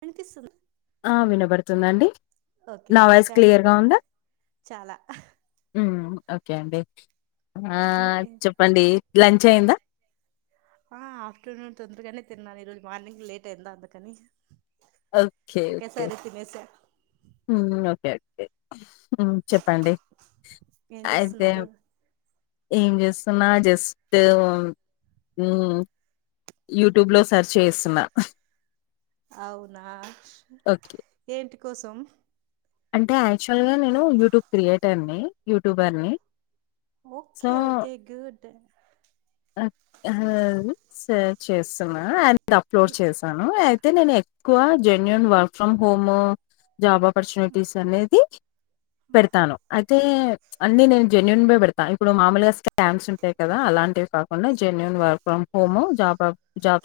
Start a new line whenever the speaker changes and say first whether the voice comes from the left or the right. right: వినిపిస్తుందా
left: ఆ వినబడుతుందండి
right: ఓకే
left: నా
right: ఓకే
left: వాయిస్
right: థ్యాంక్ యూ
left: క్లియర్గా ఉందా
right: చాలా
left: ఉమ్ ఓకె ఆ అండి ఆ చెప్పండి లంచ్ అయ్యిందా
right: ఆ ఆఫ్టర్నూన్ తొందరగానే తిన్నాను ఈరోజు మార్నింగ్ లేట్ అయిందా అందుకని
left: ఓకేఓకే
right: ఒకేసారి తినేసా
left: హ్మ్మ్ ఓకేే ఓకె హ్మ్మ్ చెప్పండి
right: ఏం
left: అయితే
right: చేస్తున్నారు
left: ఏం చే [unintelligible] జస్ట్ హుమ్మ్ యూట్యూబ్ లో సెర్చ్ చేస్తున్నా
right: అవునా
left: ఓకే.
right: ఏంటి కోసం
left: అంటే యాక్చువల్ గా నేను యూట్యూబ్ క్రియేటర్ ని యూట్యూబర్ ని ఆ
right: ఓకే ఓకే గుడ్
left: హలో ఎవరు సేవ్ చేస్తున్నా అండ్ ఇ అప్లోడ్ చేసాను అయితే నేను ఎక్కువ genuine work from home job opportunities అనేది పెడతాను అదే అన్నీ నేను జన్యుూన్ వే పెడతా ఇప్పుడు మామూలుగా స్కామ్స్ ఉంటాయి కదా అలాంటివి కాకుండా genuine work from home job offer job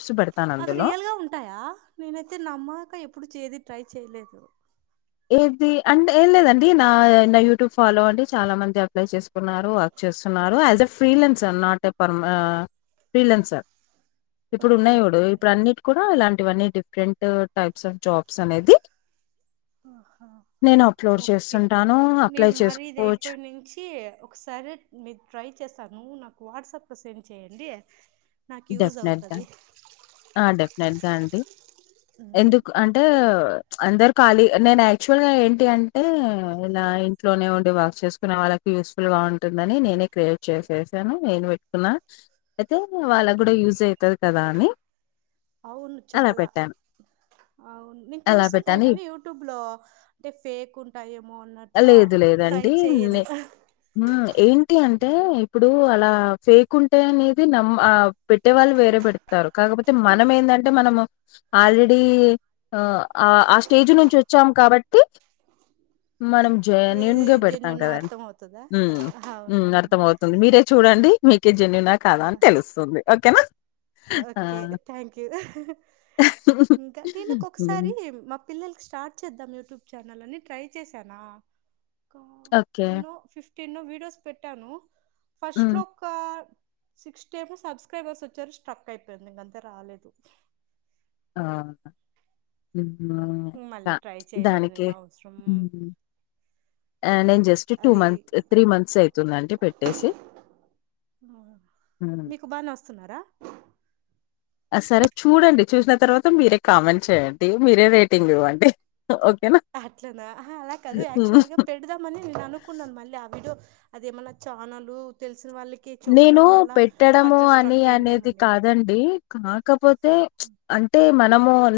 right: అవి రియల్గా ఉంటాయా నేనైతే నమ్మక ఎప్పుడు చేది ట్రై చేయలేదు
left: ఏది అంటే ఏం లేదండి నా నా యూట్యూబ్ ఫాలో అంటే చాలా మంది అప్లై చేసుకున్నారు చేస్తున్నారు అంటే ఫ్రీలెన్స్ నాట్ ఫర్ ఫ్రీలాన్సర్ ఇప్పుడు
right: ఓకే
left: ఉన్నాయిడు
right: ఓకే
left: ఇప్పుడు అన్నిటి కూడా ఇలాంటి ఇవన్నీ డిఫరెంట్ టైప్స్ ఆఫ్ జాబ్స్ అనేది
right: ఆహా
left: అప్లోడ్
right: ఓకే.
left: చేస్తుంటాను అప్లై
right: నేను మరది
left: చేసుకోవచ్చు.
right: అయిపోయి నుంచి ఒకసారి మీ ట్రై చేశాను వాట్సాప్ లో సెండ్ చేయండి నాకు యూజ్
left: డెఫినెట్గా
right: అవుతది.
left: డెఫినెట్గా అండి
right: హ్మ్.
left: ఎందుకు అంటే
right: ఓకే.
left: అందరు ఖాళీ నేను యాక్చువల్ గా ఏంటి అంటే ఇలా ఇంట్లోనే ఉండి వార్క్ చేసుకునే వాళ్ళకి యూస్ఫుల్గా బాగుంటుందని నేనే క్రియేట్ చేససాను నేను పెట్టుకున్నా అయితే వాళ్ళ
right: ఓకే.
left: యూజ్ అవుతుంది కదా అని
right: అవును
left: అలా
right: చాలా
left: పెట్టాను.
right: అవును నేను
left: అలా
right: చూస్తుంటాను
left: పెట్టాను.
right: కానీ
left: ఇప్
right: యూట్యూబ్ లో అంటే ఫేక్ ఉంటాయేమో అన్నట్లా
left: లేదు
right: ట్రై
left: లేదండి. నే
right: చేయ్యను
left: ఏంటి అంటే ఇప్పుడు అలా ఫేక్ ఉంటాయి అనేది నమ్మ ఆ పెట్టే వాళ్ళు వేరే పెడతారు కాకపోతే మనం ఏంటంటే మనము ఆల్రెడీ ఆ ఆ ఆ స్టేజ్ నుంచి వచ్చాం కాబట్టి మనం
right: ఏది
left: జయన్యూన్గా పెడతాం
right: జెన్యూనో
left: కదండి
right: అర్థం అవుతదా?
left: హుమ్ హుమ్
right: అవునా!
left: అర్థం అవుతుంది మీరే చూడండి జన్యునా కాదా
right: ఆ!
left: అని తెలుస్తుంది ఓకేనా ఆ!
right: ఓకే థ్యాంక్ యూ రా ఇంకా దీనుక్
left: హ్మ్.
right: ఒకసారి మా పిల్లలకి స్టార్ట్ చేద్దాం యూట్యూబ్ చానల్లని ట్రై చేసానా
left: ఓకే.
right: ఎన్నో వీడియోస్ పెట్టాను ఫస్ట్
left: హ్మ్.
right: లో ఒక సిక్స్ట్ ఏమో సబ్స్క్రైబర్స్ వచ్చారు స్ట్రక్ అయిపోయింది ఇంకంతే రాలేదు
left: ఆ హుమ్
right: మళ్ళీ
left: ఆ
right: ట్రై చేయలేదు
left: దానికి
right: నేను అవసరం
left: నేను జస్ట్ టూ
right: అది
left: మంత్ త్రీ మంత్స్ అయితుందండి పెట్టేసి హ్మ్.
right: మీకు బానే వస్తున్నారా
left: సరే చూడండి చూసిన తర్వాత మీరే కామెంట్ చేయండి మీరే రేటింగ్ ఇవ్వండి ఓకేనా
right: అట్లనా అలా కాదు
left: హ్మ్.
right: యాక్చువల్ గా పెడదామని నేను అనుకున్నాను మళ్ళీ ఆ విడోయో అదేమన్నా ఛానలు తెలుస్
left: నేను పెట్టడము
right: అట్లా
left: అని
right: స్ట్రక్
left: అనేది
right: అయిందేమోలే.
left: కాదండి కాకపోతే అంటే మ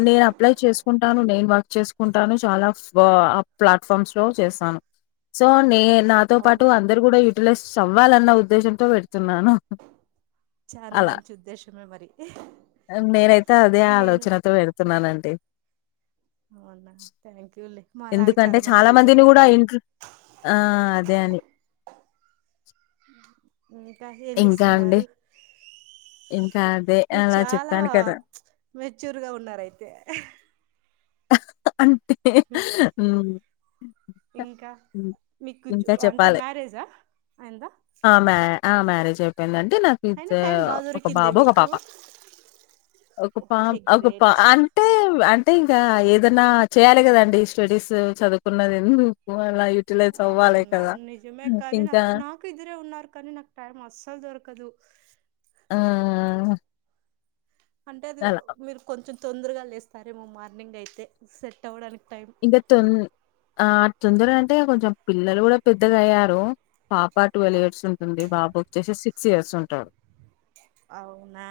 left: నేను అప్లై చేసుకుంటాను నేను వర్క్ చేసుకుంటాను చాలా బ ప్లాట్ఫామ్స్ లో చేస్తాను సో నే నాతో పాటు
right: అవును
left: అందరు కూడా యూటిలైజ్ అవ్వాలన్న ఉద్దేశం తో పెడుతున్నాను
right: చాలా
left: అలా
right: మంచి ఉద్దేశమే మరి
left: నేనైతే అదే
right: నేను
left: ఆలోచనతో వెడుతున్నానండి
right: అవునా థ్యాంక్ లే మాలాగే
left: ఎందుకంటే
right: చాలా మందికి యూజ్
left: మందిని
right: అవుతది
left: కూడా ఇంట్ల ఆ అదే అని
right: ఇంకా ఏం
left: ఇంకా అండి.
right: చేస్తున్నారు
left: ఇంకా అదే
right: మీరు
left: అలా
right: చాలా
left: చెప్పాను కదా!
right: మెచ్యూర్ గా ఉన్నారు అయితే
left: అంటే
right: ఇంకా
left: హ్మ్.
right: మీకు
left: ఇంకా
right: అంటే
left: చెప్పాలి.
right: మ్యారేజా అయింద
left: పెళ్లంటే నాకు ఇక ఒక
right: దొరికిందే
left: బాబు ఒక
right: మీకు
left: పాప ఒక పా
right: ఓకే
left: ఒక పా
right: గ్రేట్
left: అంటే అంటే ఇంకా ఏదన్నా చేయాలి కదండి స్టడీస్ చదువుకున్నది ఎందుకు అ యూటిలైజ్ అవ్
right: అవునవును నిజమే కానీ నాకు నాకు ఇద్దరే ఉన్నారు కానీ నాకు టైం అస్సలు దొరకదు
left: ఆ
right: అంటే అది మీరు కొంచెం తొందరగా లేస్తారేమో మార్నింగ్ అయితే సెట్ అవ్వడానికి టైం
left: ఇంక తొన్ ఆ తొందర అంటే కొంచెం పిల్లలు కూడా పెద్దగా అయ్యారు పాప పాప ట్వెల్ ఇయర్స్ ఉంటుంది బాబు వచ్చేసి సిక్స్ ఇయర్స్ ఉంటాడు
right: అవునా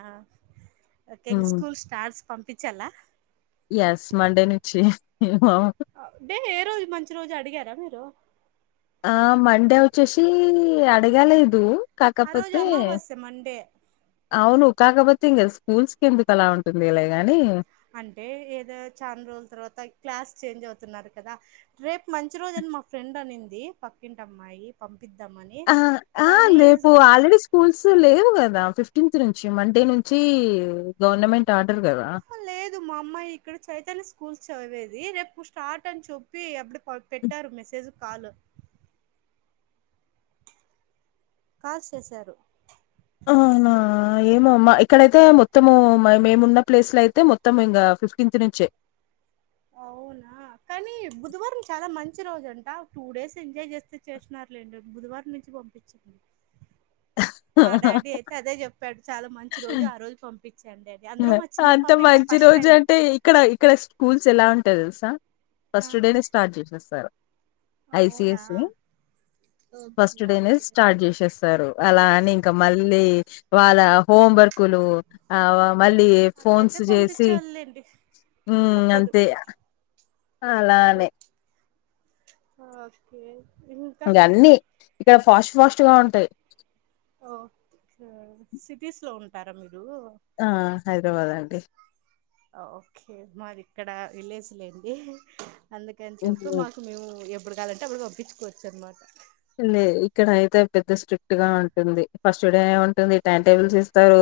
right: ఓకే ఇక
left: హ్మ్.
right: స్కూల్ స్టార్స్ పంపించాలా
left: యస్ మండే నుంచి
right: అంటే ఏ రోజు మంచి రోజు అడిగారా మీరు
left: ఆ మండే వచ్చేసి అడగలేదు
right: ఆ రోజు
left: కాకపోతే
right: అమావాస్య మండే
left: అవును కాకపోతే ఇంకా స్కూల్స్ కి ఎందుకు అలా ఉంటుందిలే గాని
right: అంటే ఏదో చాలా రోజుల తర్వాత క్లాస్ చేంజ్ అవుతున్నారు కదా రేపు మంచి రోజు అని మా ఫ్రెండ్ అనింది పక్కింటి అమ్మాయి పం
left: ఆ ఆ రేపు ఆల్రెడీ స్కూల్స్ లేవు కదా ఫిఫ్ టీన్త్ నుంచి మండే నుంచి గవర్నమెంట్ ఆర్డర్ గదా!
right: ఆహా లేదు మా అమ్మాయి ఇక్కడ చైతన్య స్కూ స్కూల్ చదివేది రేపు స్టార్ట్ అని చెప్పి అప్పుడు పె పెట్టారు మెసేజ్ కాలు కాల్ సేసారు
left: ఆహా ఏమో మా ఇక్కడైతే మొత్తము మేమున్న ప్లేస్ లో అయితే మొత్తం ఇంగా ఫిఫ్టీన్త్ నుంచే
right: అవునా కానీ బుధవారం చాలా మంచి రోజు అంట టూ డేస్ ఎంజాయ్ చేస్తే చేసినారు లేండి బుధ బుధవారం నుంచి పంపించండి మా డాడీ అయితే అదే చెప్పాడు చాలా మంచి రోజు ఆ రోజు పంపియి
left: అంత మంచీ రోజు
right: టైం
left: అంటే ఇక్కడ ఇక్కడ స్కూల్స్ ఎలా ఉంటాయి తెలుసా
right: ఆ
left: ఫస్ట్ డేనే స్టార్ట్ చేసేస్తారు ఐ సి ఐ
right: అవునా
left: సి ఫస్ట్
right: ఓకే
left: డేనే
right: ఓకే
left: స్టార్ట్ చేసేస్తారు అలా అని ఇంకా మళ్లీ వాళ్ల హోం వర్కులు ఆ మళ్లీ ఫోన్స్
right: అట్లయితే
left: చేసి
right: పంపించాలిలేండి
left: ఉమ్
right: తప్పదు
left: అంతే అలానేే
right: ఓకే ఓకే ఇంకా
left: ఇంగా అన్ని ఇక్కడ ఫాస్ట్ ఫాస్ట్ గా ఉంటాయి
right: ఓకే సిటీస్ లో ఉంటారా మీరు
left: ఆ హైదరాబాద్ అండి
right: ఓకే మాది ఇక్కడ విలేజ్లేండి అందుకని చెప్పి
left: హ్మ్.
right: మాకు మేము ఎప్పుడు కావాలంటే అప్పుడు పంపించుకోవచ్చు అన్నమాట
left: లే ఇక్కడ అయితే పెద్ద స్ట్రిక్ట్ గా ఉంటుంది ఫస్ట్ డే ఉంటుంది టైమ్ టేబుల్స్ ఇస్తారు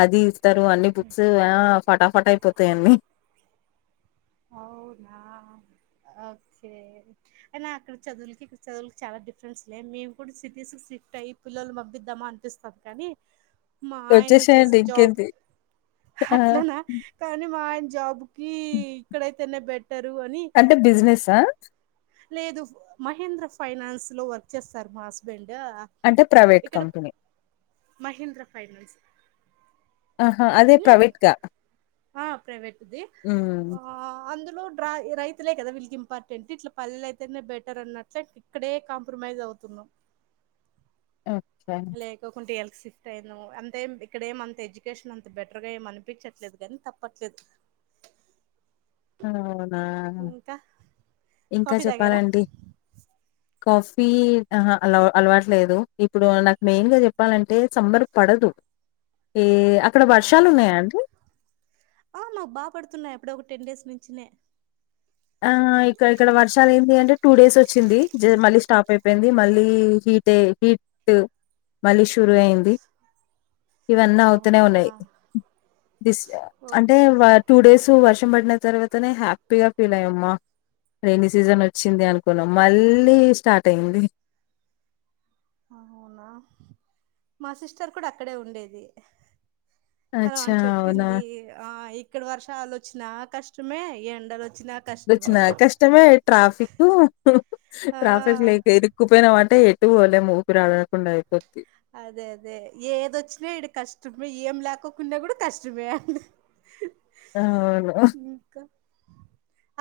left: అది ఇస్తారు అన్ని బుక్స్ ఆ ఫటాఫట్ అయిపోతాయి అన్నీ
right: అవునా ఓకే అయినా అక్కడ చదువులకి ఇక్కడ చదువులకి చాలా డిఫరెన్స్ లే మేము కూడా సిటీస్ కి షిఫ్ట్ అయ్యి పిల్లలను పంపిద్దామా అనిపిస్తుంది కానీ మా ఆయన చేసే
left: వచ్చేసేయండి
right: జాబ్
left: ఇంకేంది ఆ
right: అట్లనా కానీ మా ఆయన జాబ్ ఇక్కడనే బెట్
left: అంటే బిజినెస్సా
right: లేదు మహేంద్ర ఫైనాన్స్ లో వర్క్ చేస్తారు మా హస్బెండ్
left: అంటే ప్రైవేట్ కంపెనీ
right: మహీంద్ర ఫైనాన్స్
left: ఆహా అదే ప్రైవేట్గా
right: ఆ ప్రైవేట్
left: ఉమ్
right: అందులో ట్రా రైతులే కదా వీళ్ళకి ఇంపార్టెంట్ ఇట్ల పల్లె అయితేనే బెటర్ అన్నట్టు ఇక్కడే కాంప్ర మైస్ అవుతున్నాం
left: ఓకే.
right: లేకోకుంటే ఎళ్ షిఫ్ట్ అయిను అంతేం ఇక్కడ ఏమంత ఎడ్యుకేషన్ అంత బెటర్ గా ఏం అనిపిచ్చట్లేదు కానీ తప్పట్లేదు
left: అవునా
right: ఇంకా
left: ఇంకా
right: కాఫీ తాగారా
left: చెప్పాలండి కాఫీ ఆహా అలా అలవాటులేదు ఇప్పుడు నాకు మెయిన్ గా చెప్పాలంటే సమ్మర్ పడదు ఏ అక్కడ వర్షాలున్నాయా
right: అవునా
left: అండి?
right: ఆ నాకు బాగ పడుతున్నాయి అప్పుడే ఒక టెన్ డేస్ నుంచనే
left: ఆ ఇక్కడ ఇక్కడ వర్షాలు ఏంటి అంటే టూ డేస్ వచ్చింది మళ్ళీ స్టాప్ అయిపో పొయింది మళ్ళీ హీట్ హీట్ మళ్ళీ షురు అయింది ఇవన్న అవుతూనే
right: అవునా
left: ఉన్నాయి తీస్ అంటే
right: ఓకే
left: టూ డేస్ వర్ష్ ర్షం పడిన తర్వాతనే హ్యాపీగా ఫీల్ అయ్యమ్మా రైనీ సీజన్ వచ్చింది అనుకున్నాం మళ్ళీ స్టార్ట్ అయింది
right: అవునా మా సిస్టర్ కూడా అక్కడే ఉండేది అలా
left: అచ్చా!
right: అని
left: అవునా!
right: చెప్పింది ఆ ఇక్కడ వర్షాలు వచ్చినా కష్టమే ఎండలు వచ్
left: వచ్చినా కష్టమే ట్రాఫిక్
right: ఆ
left: ట్రాఫిక్ లేక ఇరుక్కుపోయినమంటే తూ వాణెమ్మో ఊపిరి ఆడకుండా అయిపోద్ది
right: అదే అదే ఏదొచ్చినా ఇడు కష్టమే ఏం ల్యాకోకున్నా కూడా కష్టమే అండి
left: అవును
right: ఇంకా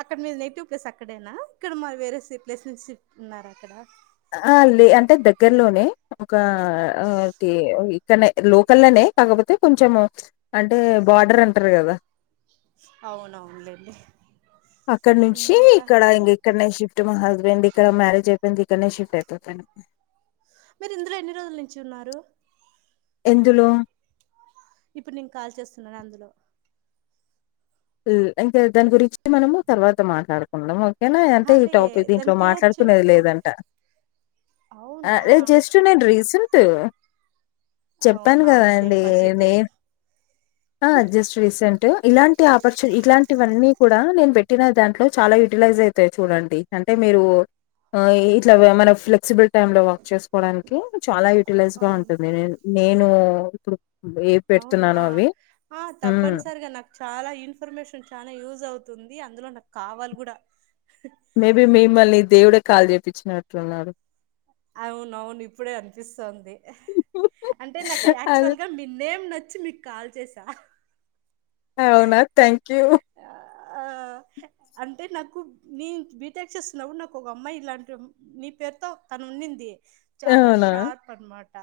right: అక్కడ మీరు నెగిటివ్ ప్లేస్ అక్కడేనా ఇక్కడ మా వేరే సి ప్లేస్ నుంచి ఫ్ ఉన్నార అక్కడ
left: ఆ లే అంటే దగ్గర్లోనే ఒక ఆ కి ఈ క్కన్నే లోకల్ లోనే కాకపోతే కొంచెం అంటే బార్డర్ అంటారు కదా
right: అవునవునులేండి
left: అక్కడ నుంచి
right: ఇంకా
left: ఇక్కడ ఇంగ ఇక్కడనే షిఫ్ట్ మా హస్బెండ్ ఇక్కడ మ్యారేజ్ అయిపోయింది ఇక్కన్నే షిఫ్ట్ అయిపోతాను
right: మీరు ఇందులో ఎన్ని రోజుల నుంచి ఉన్నారు
left: ఎందులో
right: ఇప్పుడు నేను కాల్ చేస్తున్నానే అందులో
left: ఇంకా దాని గురించి మనము తర్వాత మాట్లాడుకుందాం ఏనా
right: ఆహా,
left: అంటే ఈ టాపిక్ దీంట్లో
right: దాని పేరు
left: మాట్లాడుకునేది
right: చెప్పుకో
left: లేదంట
right: అవునా
left: అదే జస్ట్ నేను రీసెంట్
right: అవును
left: చెప్పాను కదా
right: నాది సేమ్
left: అండి నే
right: పరిస్థితి
left: ఆ జస్ట్ రీసెంట్ ఇలాన్ టె ఆపర్చుని ఇట్లాంటివన్నీ కూడా నేను పెట్టిన దాంట్లో చాలా యూటిలైజ్ అయితాయి చూడండి అంటే మీరు ఆ ఈట్లా మనం ఫ్లెక్సిబుల్ టైమ్ లో వర్క్ చేసు కోడానికి చాలా యూటిలైజ్ గా
right: అవును
left: ఉంటుంది నేను నేను ఇప్పుడు ఏ
right: అవునా
left: పెడుతున్నానో అవి.
right: ఆ
left: హ్మ్.
right: తప్పనిసరిగా నాకు చాలా ఇన్ ఇన్ఫర్మేషన్ చానా యూజ్ అవుతుంది అందులో నాకు కావాలి కూడా
left: మేబీ మిమ్మల్ని దేవుడే కాల్ చెప్పిచినట్టునాడు
right: అవునవును ఇప్పుడే అనిపిస్తోంది అంటే నాకు
left: అది
right: యాక్చువల్ గా మీ నేమ్ నచ్చి మీకు కాల్ చేసా
left: అవునా థ్యాంక్ యూ
right: ఆ అంటే నాకు నీ బీటెక్ చేస్తున్నావు నాకు ఒక అమ్మాయి ఇలాంటివి నీ పేరుతో తను ఉన్నింది చాలా
left: అవునా?
right: షార్ప్ అనమాట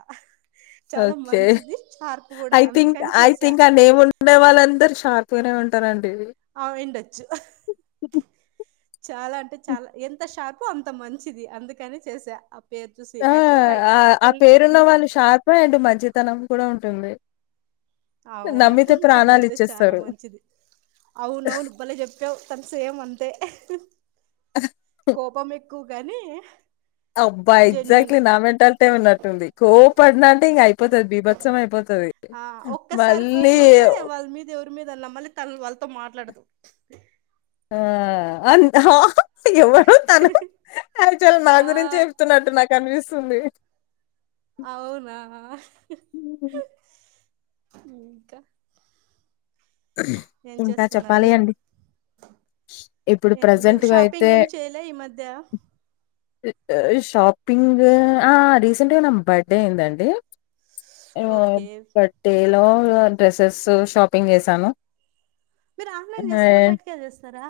right: చాలా
left: ఓకే
right: మంచిది షార్ప్ కూడా
left: ఐ థింక్
right: అందుకని
left: ఐ
right: చేసా
left: థింక్ అండి నేమ్ ఉండే వాళ్ళందరు షార్ కోరే ఉంటారాన్
right: అవిండచ్చు చాలా అంటే చాలా ఎంత షార్పొ అంత మంచిది అందుకని చేసా. పేరు చూసి
left: ఆ
right: యాక్చువల్గా
left: ఆ ఆ
right: కిల్
left: పేరున్న
right: ఈ
left: వాళ్ళు షార్ప్ అండ్ మంచితనం కూడా ఉంటుంది.
right: అవును
left: నమ్మితే
right: తనైతే చాలా
left: ప్రాణాలిచ్చేస్తారు.
right: మంచిది అవునవును బలే చెప్పావ్ తన సేమ్ అంతే కోపం ఎక్కువగాని
left: అబ్బా ఎగ్జాక్ట్లీ నా మెంటాలిటీయే ఉన్నటే ఉంది కో పడిన అంటే ఇంక అయిపోతుది బీభత్సం అయిపోతుది
right: ఆ
left: మళ్ళీ
right: నమ్మలి తన వాళ్ళతో మాట్లాడదు
left: ఆ అన్ ఆహ్ హా సి ఎవ్వరు తను యాక్చువల్ నా
right: ఆ
left: గురించి చెప్తున్నట్టు నాకు అనిపిస్తుంది.
right: అవునా ఇంకా ఏం
left: ఇంకా చెప్పాలి
right: చేస్తున్నారు
left: అండి ఇప్పుడు
right: ఏం లేదు
left: ప్రెజెంట్గా అయితే
right: షాపింగ్ ఏం చేయలే ఈ మధ్య
left: షాపింగు ఆ ఆ రీసెంట్గా నా బర్త్డే అయిందండి ఇవో
right: ఓకే
left: పట్టిలు డ్రెస్సెసు షాపింగ్ చేసాను
right: మీరు ఆన్లైన్ చేస్తారా బయటికెళ్ళి చేస్తారా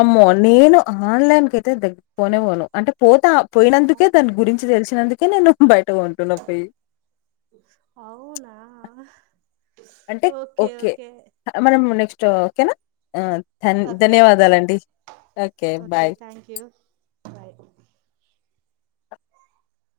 left: అమ్మో నేను ఆన్లైన్ కయితే దగ్గ పోనే పోను అంటే పోత పోయినందుకే దాని గురించి తెలుసి నందుకే నేను బయ్
right: అవునా
left: అంటే ఓకే మనం నెక్స్ట్ ఓకేనా ఆ ధన్
right: ఓకే
left: ధన్యవాదాలండి okay bye
right: thank you bye